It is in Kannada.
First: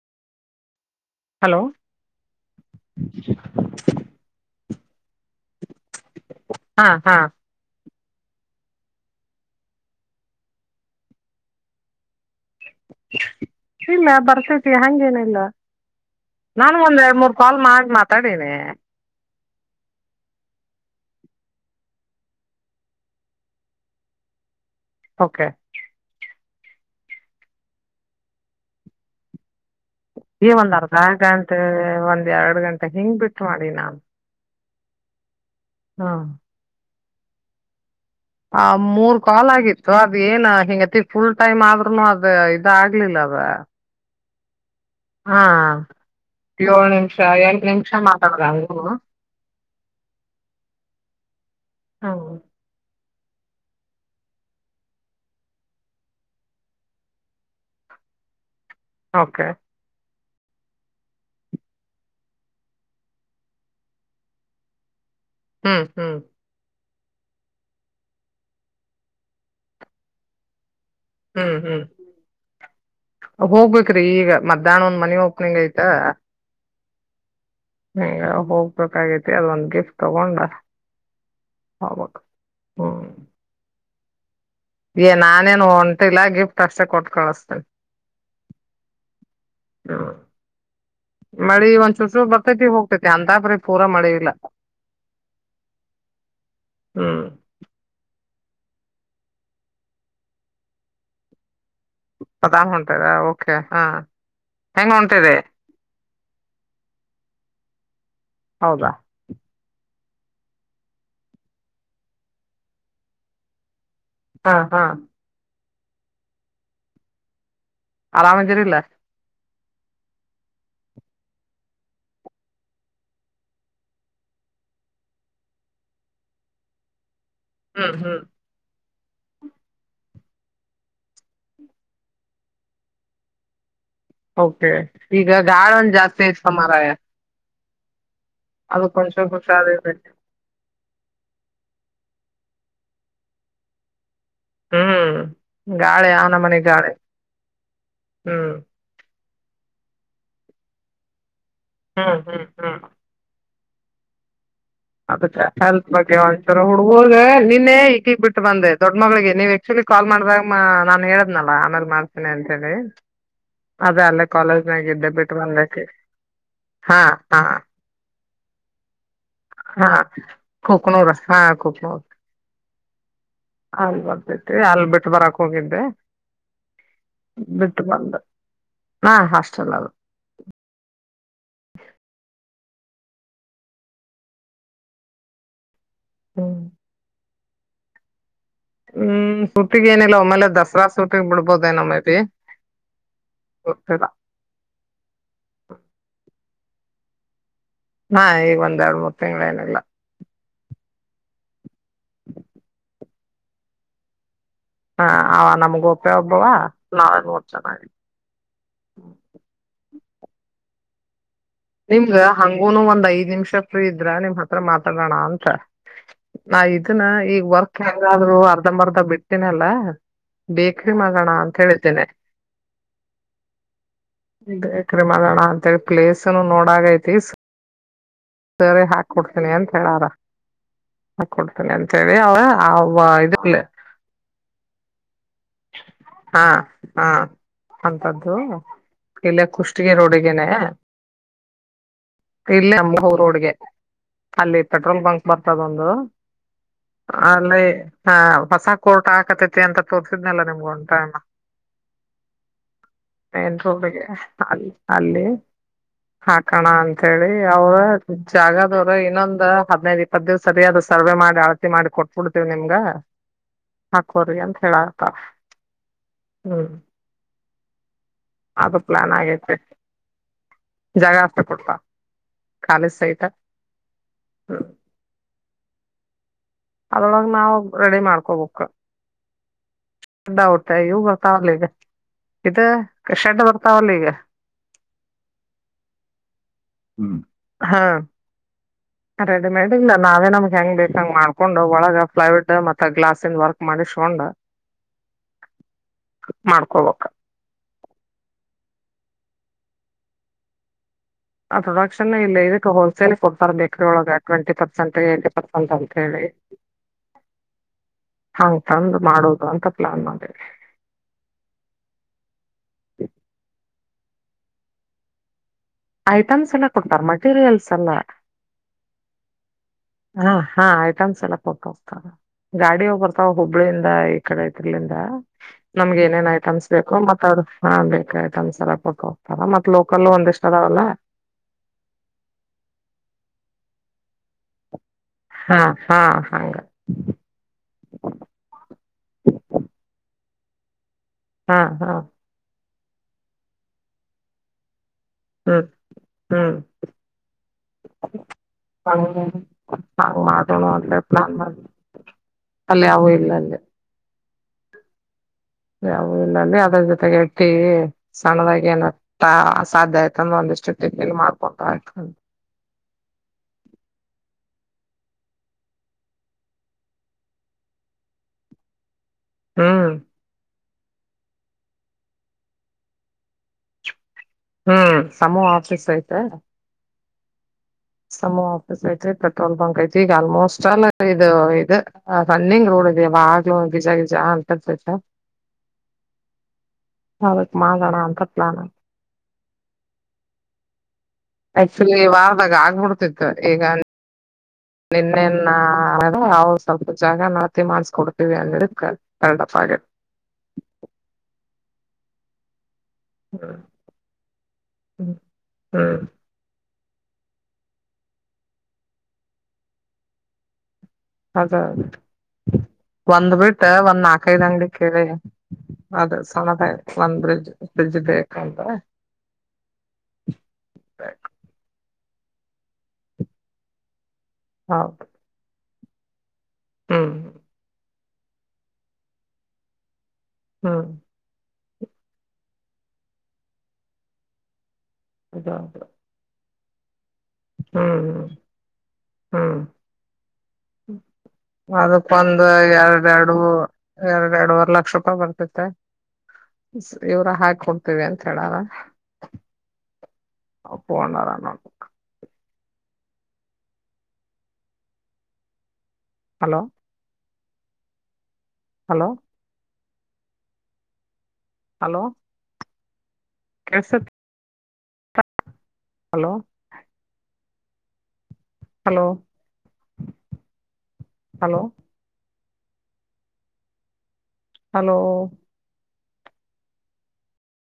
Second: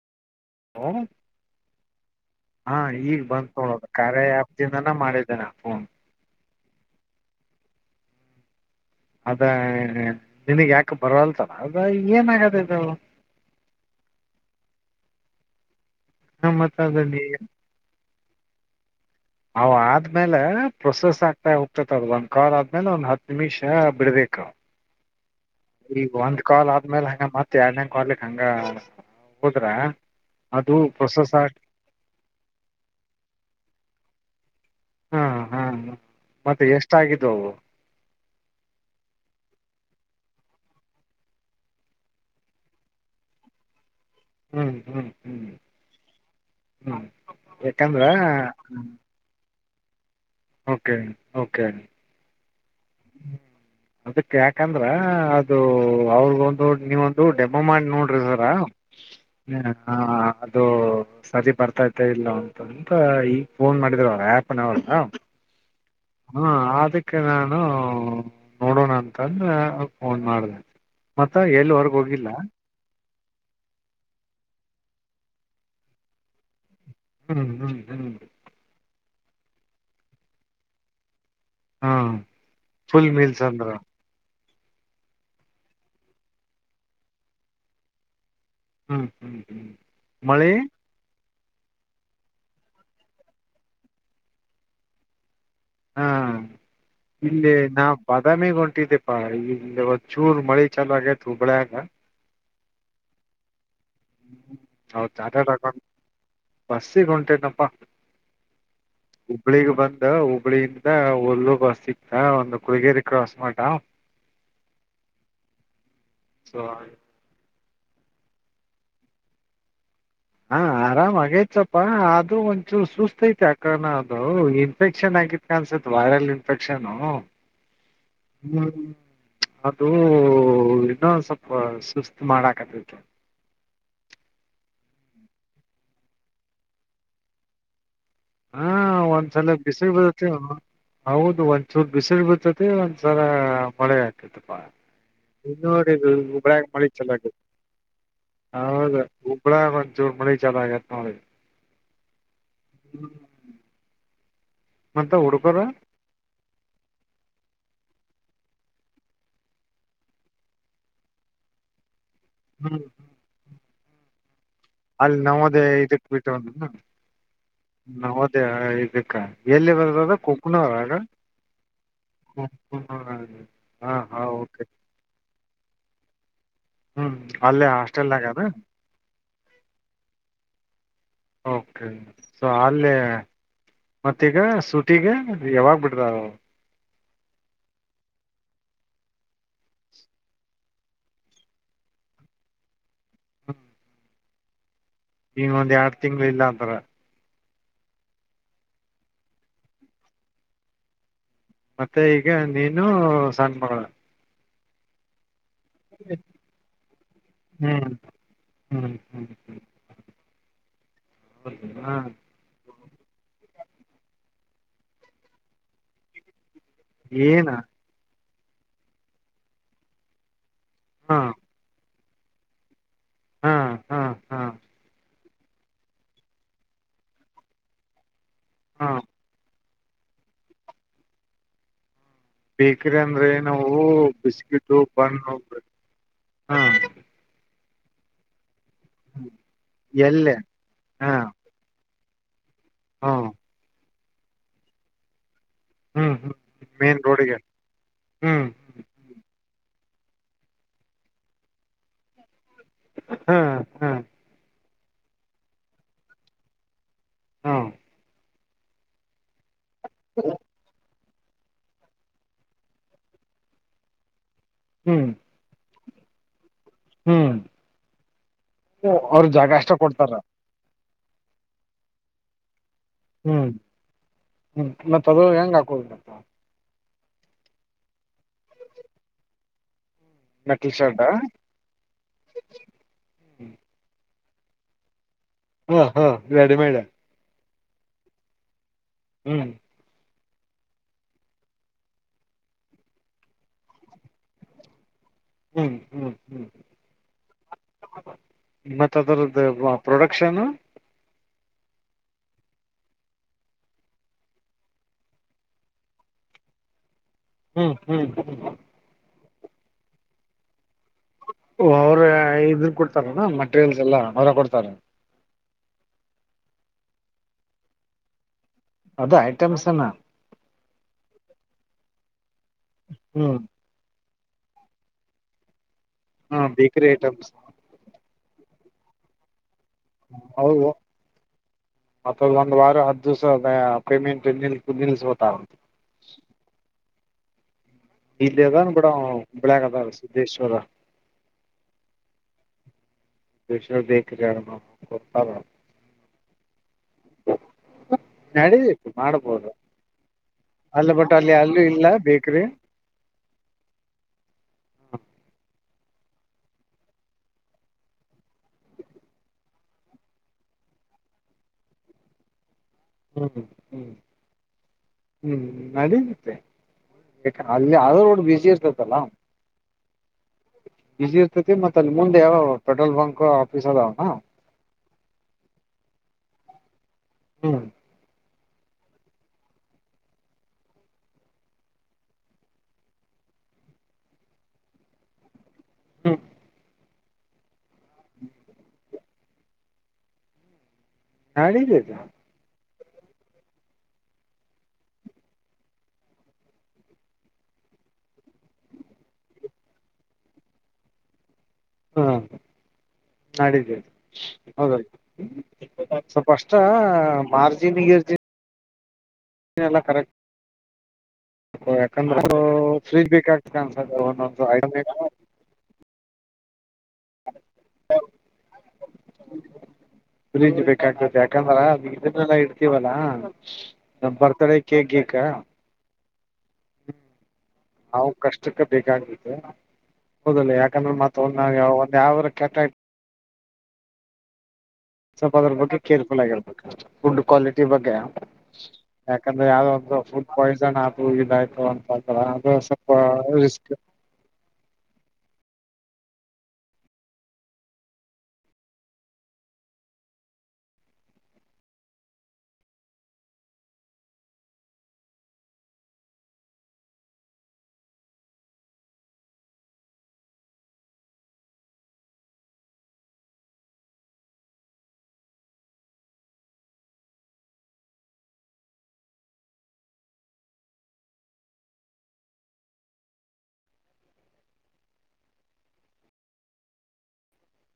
ಹಾ ಹಲೋ ಹಾ ಈಗ ಬಂದ್ ನೋಡೋದು ಕಾರರೆ್ಯಾಪ್ತಿಂದನ ಮಾಡಿದ್ದೇನೆ ಫೋನ್ ಹಾಂ ಹಾಂ ಅದು ನಿನಗ್ಯಾಕೆ ಬರವಲ್ಲದು ಅದೇನಕ್ಕ ಚಯ್ತಿ ಇಲ್ಲ ಬರ್ತೈತೆ ಹಂಗೇನಿಲ್ಲ ನಾನು ಮತ್ತ ಒಂದು ಅದ ಎರಡು ನೀ ಮೂರು ಕಾಲ್ ಮಾಡಿ ಮಾತಾಡಿ ಆದಮೇಲೆ ಒಂದು ಹತ್ತು ನಿಮಿಷ ಬಿಡಬೇಕು ಅವು ಆದ್ಮೇಲೆ ಪ್ರೋಸಸ್ ಹಾಕ್ತ ಹೋಗ್ತಾ ಹೋಗ್ತಾ ಓಕೆ ಈಗ ಒಂದು ಕಾಲ ಆದ್ಮೇಲೆ ಹೆಂಗೆ ಎರಡನ ಕಾಲು ಹೋದರೆ ಈ ಒಂದ ಅರ್ಧ ಗಂಟೆ ಎರಡಬಿಟ್ಟು ಮಾಡಿ ನಾನು ಹಾ ಹಾ ಹ್ಞೂ ಮತ್ತೆ ಇಷ್ಟ ಇದ್ವು ಒಂದು ಮೂರ ಕಾಲ ಆಯಿತು ಅದು ಏನಾಗೈತಿ, ಅದು ಫುಲ್ ಟೈಮ್ ಆದ್ರೂನು ಇದಾಗಿಲ್ಲದು ಹ್ಮ್ ಹ್ಮ್ ಹಾ ಹ್ಮ್ ಏಳು ಹ್ಮ್ ನಿಮಿಷ ಎರಡು ನಿಮಿಷ ಯಾಕಂದ್ರ ಮಾತಾಡಿದ್ರೆ go no okay okay how ಹ್ಮ ಅದಕ್ಕೆ ಯಾಕಂದ್ರೆ ಅದು ಅವರು ನೀವೊಂದು ಮಾಡಿ ನೋಡ್ರಿ ಸರ ಓಕೆ ಹ ಹಾ ಅದು ಸರಿ ಬರ್ತಾ ಇಲ್ಲ ಅಂತಂದು ಈಗ್ ಫೋನ್ ಮಾಡಿದ್ರು ಅವರು ಯಾಪ್ ನವರು ಹ್ಮ್ ಹ್ಮ್ ಹ್ಮ ಓಕೆ ನಾನು ನೋಡೋಣ ಅಂತಂದು ಅದು ಫೋನ್ ಮಾಡಿದೆ ಅತ್ತೆಯಲ್ಲಿ ಹೊರ ಹೋಗಿಲ್ಲ ಬೇಕ್ರಿ ಈಗ ಮಧ್ಯಾಹ್ನ ಒಂದು ಮನೆ ಓಪನಿಂಗ್ ಆಯ್ತಾ ಹ್ಮ್ ಹ್ಮ್ ಹೋಗ್ಬೇಕಾಗಿದೆ ಒಂದು ಗಿಫ್ಟ್ ತಂದು ಹಾ ಫುಲ್ ಮೂವೀಸ್ ಅಂದ್ರೆ ನಾನೇನ್ ಹೊಂಟಿಲ್ಲ ಗಿಫ್ಟ್ ತಟ್ಟೆ ಕೊಟ್ಟು ಕಳಿಸ್ತೀನಿ ಹ್ಞೂ ಹ್ಞೂ ಹ್ಞೂ ಹ್ಮ್ ಮಳೆ ಮಳಿ ಒಂದ್ ಚುರು ಚು ಬರ್ತೈತಿ ಹೋಗ್ತೈತಿ ಅಂತಾಪ್ರೀ ಪೂರ ಮಳ ಇಲ್ಲ ಹಾ ಹ್ಮ್ ಇಲ್ಲಿ ನಾವು ಬಾದಾಮಿಗೆ ಒಂಟಿಕೊಪ್ಪ ಇಲ್ಲಿ ಒಂದು ಚೂರು ಮಳೆ ಚಲವಾದಿ ಹುಬ್ಬಳ್ಳಿ ಬಾದಾಮ್ ಒಂಟಿದ್ರಾ ಓಕೆ ಹೆಂಗ್ ಹ್ಮಹೌದು ಹೊಂಟಿದೆ ಚಾರ್ಟೆಡ್ ಅಕೌಂಟ್ ಬಸ್ಸಿಗೆ ಒಂಟಿತನಪ್ಪ ಹೌದಾ ಹುಬ್ಬಳ್ಳಿ ಬಂದು ಹುಬ್ಬಳ್ಳಿಯಿಂದ ಬಸ್ ಸಿಕ್ತಾ ಕುಳಗೇರಿ ಕ್ರಾಸ್ ಮಠ ಹಾ ಹಾ ಸಾರಿ ರಾಮದಿರೇ ಇಲ್ಲ ಹಾ ಆರಾಮ್ ಆಗೈತಪ್ಪಾ ಆದ್ರೂ ಒಂಚೂ ಸುಸ್ತೈತಿ ಆಕಣ ಅದು ಇನ್ಫೆಕ್ಷನ್ ಆಗಿ ವೈರಲ್ ಇನ್ಫೆಕ್ಷನ್ ಆಗಿತ್ತು ಅಂತ ಅನ್ಸುತ್ತೆ ಹ್ಮ್ ಹ್ಮ್ ಹ್ಮ ಅದು ಇನ್ನೊಂದ್ ಸ್ವಲ್ಪ ಸುಸ್ತ್ ಬಹಳ ಆಕತಿ ಓಕೆ ಈಗ ಗಾಳಿ ಒಂದು ಜಾಸ್ತಿ ಆಯ್ತು ಮಾರಾಯ ಹಾ ಅದಕ್ಕೊಂಚೂರ್ ಸತ್ಯ ಬಿಸ್ಲು ಹುಷಾರಿರ್ಬೇಕ್ ಬೀಳುತ್ತೆ ಒಂದ್ ಸತಿ ಹೌದು ಬಿಸಿಲು ಬರುತ್ತದೆ ಒಂದು ತರಹ ಮಳೆ ಕಪ್ಪಾ ಹ್ಮ್ ಗಾಳಿ ಯಾವ ಮಕ್ಕಳ ನಮನಿ ಮಳೆ ಗಾಳಿ ಚಲವಾದಿ ಹ್ಮ್ ಹುಬ್ಬಳ್ಳಿ ಹಾಗೆ ಒಂಚೂರು ಮಳೆ ಚಲವಾದಿ ನೋಡಿಲ್ಲಿ ಹಾಂ ಹಾಂ ಹಾಂ ಹ್ಮ ಅದಕ್ಕೆ ಹೆಲ್ತ್ ಬಗ್ಗೆ ಒಂಚೂರ ಹು ನಿನ್ನೆ ಈಟೀಗ್ ಬಿಟ್ಟು ಬಂದೆ ದೊಡ್ಡ ಮಳಿಗೆ ನೀವ್ ಆಕ್ಚುಲಿ ಕಾಲ್ ಮಾಡಿದಾಗ ನಾನನ್ ಹೇಳಿದ್ನಲ್ಲ ಆಮೇಲೆ ಮಾಡ್ತೀನಿ ಅಂತ ಹೇಳಿ ಅದ ಅಲ್ಲ ಕಾಲೇಜ್ ಮಾಗ ಇದ್ದೆ ಅಲ್ಲಿ ಬಿಟ್ಟ್ರ ನವೋದಯ ಬಂದ ಹಾ ಹ ನೌದೇ ಇದಬೇಕಾ ಹಾ ಕೊಕನೋರ ಹಾ ಕೊಕನೋರ್ ಹಾ ಹಾಲ್ ಹಾ ಬರ್ತೈತಿ ಓಕೆ ಹಲ್ ಬಿಟ್ಟು ಬರಕ್ ಹೋಗಿದ್ದೆ ಹ್ಮ್ ಅಲ್ಲೇ ಬಿಟ್ಟು ಬಂದು ಹಾಸ್ಟೆಲ್ನಾಗದ ಹಾ ಹಾಸ್ಟೆಲ್ ಅಲ್ಲ ಓಕೆ ಸೊ ಅಲ್ಲಿೇ ಮತ್ತೀಗ ಸೂಟಿಗೆ ಯಾವಾಗ ಬಿಡ್ರಾ ಹ್ಮ್ ಹ್ಮ್ ಸೂತಿಗ್ ಏನಿಲ್ಲ ಒಮ್ಮೇಲೆ ದಸರಾ ಸೂತಿಗ್ ಬಿಡ್ಬೋದ ದೇನು ಮೇಬಿ ಗೊತ್ತಿಲ್ಲ ಈಗ ಒಂದಂದು ಎರಡು ತಿಂಗ್ಗಳು ಇಲ್ಲಾಂದಾರೆ ಹಾ ಈಗ ಒಂದ್ ಎರಡ್ ಮೂರ್ ತಿಂಗಳು ಏನಿಲ್ಲ ಮತ್ತೆ ಈಗ ನೀನು ಸನ್ ಮಳ ಹ ಅವ ನಮ್ಗ ಒಪ್ಪೆ ಒಬ್ಬವ ನಾಳೆ ನೂರ್ ಚೆನ್ನ ಹ್ಮ್ ಹ್ಮ್ ಹ್ಮ್ ಹಾ ನಿಮ್ದ ಹಂಗುನು ಒಂದ್ ಐದ ನಿಮಷ ಫ್ರೀ ಇದ್ರ ನಿಮ ಹತ್ರ ಮಾತಾಡೋಣ ಅಂತ ನಾ ಅನ ಏನ ಈಗಗ್ ವರ್ಕ್ ಹಾದ್ರು ಅರ್ಧ ಮರ್ಧ ಬಿಡ್ತನಲ್ಲ ಬೇಕ್ರ ಹಾ ಮಗೋಣ ಅಂತ ಹೇಳಿದ್ದೇನೆ ಹಾ ಹಾ ಹಾ ಬೇಕ್ರ ಮಾಡೋಣ ಅಂತೇಳಿ ಪ್ಲೇಸ್ ನೋಡಾಗೈತಿ ಸರಿ ಹಾ ಹಾಕ ಕೊಡ್ತೀನಿ ಅಂತ ಹೇಳಾರ ಹಾಕ ಕೊಡ್ತೀನಿ ಅಂತ ಹೇಳಿ ಅವ ಬೇಕ್ರಿ ಅವ ಅಂದರೆ ಇದು ನಾವು ಬಿಸ್ಕಿಟು ಬನ್ ಹಬೇಕ ಹಾ ಹಾ ಅಂತದ್ದು ಇಲ್ಲೇ ಕುಷ್ಟಿಗೆ ಎಲ್ಲೆ ರೋಡಿಗೆನೆ ಹಾ ಇಲ್ಲಿ ಅಮ್ಮೋರ್ ಹ್ಮ್ ರೋಡ್ಗೆ ಅಲ್ಲಿ ಪೆಟ್ರೋಲ್ ಬಂಕ್ ಬರ್ತದ ಒಂದು ಹ್ಮ್ ಹ್ಮ್ ಮೇನ್ ರೋಡಿಗೆ ಅಲ್ಲಿ ಹ ಹ್ಮ್ ಹೊಸ ಕೋಟ್ ಹಾಕತೈತಿ ಅಂತ ತೋರ್ಸು ನಿಮ್ಗ ಒಂಟಮ ಹಾ ನ್ ಹಾ ಹಿಗೆ [unintelligible] ಅ ಅಲ್ಲಿ ಹಾಕಣ ಅಂತೇಳಿ ಹಾ ಅವರೇ. ಜಾಗದವರು ಇನ್ನೊಂದು ಹದನೈದು ಇಪ್ಪತ್ತು ದಿವಸ ಸರಿಯಾದು. ಸರ್ವೆ ಮಾಡಿ ಅಳತಿ ಮಾಡಿ ಕೊಟ್ಬಿಡ್ತೀವಿ ನಿಮ್ಗ ಹಾಕೋರಿ ಅಂತ ಹೇಳ. ಹ್ಮ್ ಹ್ ಹ್ಮ್. ಹ್ಮ್ ಅದು ಓ ಅವರು ಜಾಗ ಅಷ್ಟ ಕೊಡ್ತಾರ. ಜಾಗಾ ಅಷ್ಟಾ ಕೊಡ್ತಾ ಖಾಲಿ. ಸೈಟ್ ಹ್ಮ್ ಹ್ಮ್ ಮತ್ತ ಅದು ಹೆಂಗ ಹಾಕೋಬೇಕ. ಆದರೋಳಗ ನಾವು ರೆಡಿ ಮಾಡ್ಕೊಬಕ್. ಮೆಟಲ್ ಟೆ ಇವ ಶರ್ಟ್ ಬರ್ತಾವಲ್ಲ ಈಗ ಇದು ಶೆಡ್ ಬರ್ತಾವಲ್ಲ ಈಗ ಹಾ ಹಾ ರಡಿ ಮೇಡ ಹಾ ಹ್ಮ್ ರೆಡಿಮೇಡ್ ನಾವೇ ನಮ್ಗೆ ಹೆಂಗ್ ಬೇಕಂಗ್ ಮಾಡ್ಕೊಂಡ್ ಒಳಗ ಫ್ಲೈಡ್ ಮತ್ತ ಗ್ಲಾಸದ ವರ್ಕ್ ಮಾಡಿಸ್ಕೊಂಡ್ ಹಾ ಮಾಡ್ಕೊಬೇಕ ಮತ್ತ ಅದರದ್ದು ಪ್ರೊಡಕ್ಷನ್ ಆ ಪ್ರೊಡಕ್ಷನ್ ಇಲ್ಲ ಇದಕ್ಕೆ ಹೋಲ್ಸೇಲ್ ಕೊಡ್ತಾರೆ ಬೇಕ್ರ ಒಳಗ ಟ್ವೆಂಟಿ ಪರ್ಸೆಂಟ್ ಪರ್ಸೆಂಟ್ ಅಂತ ಹೇಳಿ ಹೂ ಹೂ ಹೂ ಹಂಗ್ ತಂದ್ ಮಾಡೋದ ಅಂತ ಪ್ಲಾನ್ ಮಾಡಿವಿ ಓ ಅವ್ರೇ ಇದ್ರ ಕೊಡ್ತಾರಣ ಮಟೀರಿಯಲ್ಸ್ ಎಲ್ಲಾ ಅವರ ಕೊಡ್ತಾರ. ಐಟಮ್ಸ್ ಎಲ್ಲ ಕೊಡ್ತಾರೆ ಮಟೀರಿಯಲ್ಸ್ ಅಲ್ಲ. ಅದು ಐಟಮ್ಸ್ ಏನಾ. ಹಾ ಹಾ ಐಟಮ್ಸ್ ಎಲ್ಲ ಕೊಟ್ಟೋಗ್ತಾರ ಗಾಡಿ ವಾ ಬರ್ತಾವ ಹೋ. ಹ್ಮ್ ಹುಬ್ಳಿಂದ ಈ ಕಡೆತಿರ್ಲಿಂದ ನಮ್ಗೆ ಏನೇನ್ ಹ ಐಟಮ್ಸ್ ಬೇಕರಿ ಬೇಕು ಮತ್ತ. ಐಟಮ್ಸ್ ಹಾ ಬೇಕಾಯ್ತ ಒಂದ್ಸರಪ ಹೋಗ್ತವು ಮತ್ ಲೋಕಲ್ ಒಂದಿಷ್ಟ ಅದಾವಲ್ಲ. ಮತ್ತದ ಒಂದ ವಾರ ಹದ್ ದಿವಸ ಅದ ಪೇಮೆಂಟ್ ನಿಲ್ ನಿಲ್ಬ [unintelligible] ಹಾ ಹಾ ಹಂಗ್. ಇಲ್ ಅದನ ಬಿಡು ಹುಬ್ಳ್ಯಾಗ ಅದನ ಸಿದ್ಧೇಶ್ವರ. ಹಾ ಹಾ. ಷ ಬೇಕ ಜಾರ ಗೊತ್ತು ಅಲ್ಲ ಹೂ ಹ ನಡಬೇಕು ಮಾಡ್ಬೋದು ಹಂಗ್ ಮಾಡೋಣ ಅಲ್ಲ ಅಂದ್ರೆ ಬಟ್ಟು ಅಲ್ಲಿ ಪ್ಲಾನ್ ಮಾಡ ಅಲ್ಲೂ ಇಲ್ಲ ಬೇಕ್ರಿ ಅಲ್ಲಿ ಯಾವು ಇಲ್ಲ ಅಲ್ಲಿ ಹೂ ಯಯಾವು ಇಲ್ಲ ಅಲ್ಲಿ ಅದ್ರ ಜೊತೆಗೆ ಇಟ್ಟೀವಿ ಸಣ್ಣದಾಗಿ ಏನತ್ತಾ ಸಾಧ್ಯ ಆಯ್ತ ಅಂದ್ರೆ ಒಂದಿಷ್ಟು ದಿನಲ್ಲಿ ಮಾಡ್ಕೊಂತ ಆಯ್ತ ಹೂ ಹೂ ಹೂ ನಡೀೆ ಅಲ್ಲಿ ಯ ರೋಡ್ ಬಿಸಿ ಇರ್ತತ್ತಲ್ಲ ಹೂ ಬಸಿ ಇರ್ತೈತಿ ಮತ್ತತ್ ಅಲ್ಲಿ ಮುಂದೆಾವ ಪೆ್ರೋಲ್ ಬಂಕ್ ಆಫೀಸ್ ಅದಾವನಾ ಹೂ ಸಮೂಹ ಆಫೀಸ್ ಐ್ತ ಹೂ ಆಫೀಸ್ ಐತಿ ಪೆಟ್ರೋಲ್ ಪಂಕ್ ಐತಿ ಈಗ ಆಲ್ಮೋಸ್ಟ್ ಅಲ್ಲ ಇದು ಇದು ಹ ಸಣಿಂಗ ರೋಡ್ ಇದವ ಯಾವಾಗ್ಲೂ ಗೀಜ ಗಿಜ ಅಂರ್ತತ ಹೂ ಹಾವಕ್ ಮೋಣ ಅಂತ ಪ್ಲಾನ್ ನಡಿತೈತಿ ಆಕ್ಚುಲಿ ವಾರದಾಗ ಆಗ್ಬಿಡ್ತಿತ್ತು ಈಗ ನಿನ್ನೆನ್ನ ಅದ ಅವಾವ್ ಸ್ವಲ್ಪ ಜಾಗ ನತಿ ಮಾಡಸ್ಕ ಕೊಡ್ತೀವಿ ಅಂದ ಹೇಳಿದ್ ಕ ಎಲ್ಲಲ್ಲ ಪಾಜ ಹಾ ನಾಡಿದ್ದೇ ಹ್ಮ್ ಹ್ಮ್ ಹೌದತು ಫಸ್ಟ್ ಮಾರ್ಜಿನ್ ಇರ್ಜಿನ್ ಇಲ್ಲ ಅದ ಕರೆಕ್ಟ್ ಯಾಕಂದ್ರೆ ಫ್ರಿಜ್ ಒಂದ್ ಬೇಕಾಗ್ತ ಬಿಟ್ಟ ಅನ್ಸದ ಒಂದ್ ಒಂದೊಂದ ನಾಲ್ಕೈದ್ ಅಂಗಡಿ ಕೇಳಿ ಬ ಅದ ಸಣ್ಣದಾಯ್ ಒಂದ್ ಬ್ರಿಡ್ಜ್ ಫ್ರಿಡ್ಜ್ ಬೇಕಂದ್ರೆ ಹ ಬ್ರೀಜ್ ಬೇಕಾಗ್ತತಿ ಯಾಕಂದ್ರನ್ನೆಲ್ಲಾ ಇಡ್ತೀವಲ್ಲರ್ ಡೆ ಕ ಕೇೇಕ ಹೂ ನಾವು ಕಷ್ಟಕ್ಕೆ ಬೇಕಾಗ್ಲತ್ತ ಹೊದಲ ಹ್ಮ್ ಯಾಕಂದ್ರೆ ಮತ್ತ ನಾ ಯಾವ ಒಂದ್ ಯಾವರ ಕೆಟ್ಟ ಸ್ವಲ್ಪ ಅದ್ರ ಬಗ್ಗೆ ಹೌದೌದು ಕೇರ್ ಫುಲ್ ಆಗಿರ್ಬೇಕು ಫುಡ್ ಕ್ವಾಲಿಟಿ ಬಗ್ಗೆ ಹ್ಮ್ ಯಾಕಂದ್ರೆ ಹ್ಮ್ ಯಾವ್ದೊ ಒಂದು ಫುಡ್ ಪಾಯ್ಸನ್ ಆದೂ ಇದಾಯ್ತು ಅಂತ ಅಂದ್ರೆ ಅದಕ್ಕೊಂದ್ ಅದು ಸ್ವಲ್ಪ ಎರಡ್ ಹೈ ರಿಸ್ಕ್ ಎರಡು ಎರಡವರೆ ಲಕ್ಷ ರೂಪಾಯಿ ಬರ್ತಿತ್ತೆ ಇವ್ರ ಹಾಕ ಕೊಡ್ತೇವಿ ಅಂತ ಹೇಳಾರ ಅಪ್ಪೊಂಡಾರಣ ನೋಡ ಹಲೋ ಹಲೋ ಹಲೋ ಕೇಳಸತ್ತ ಹಲೋ ಹಲೋ ಹಲೋ ಹಲೋ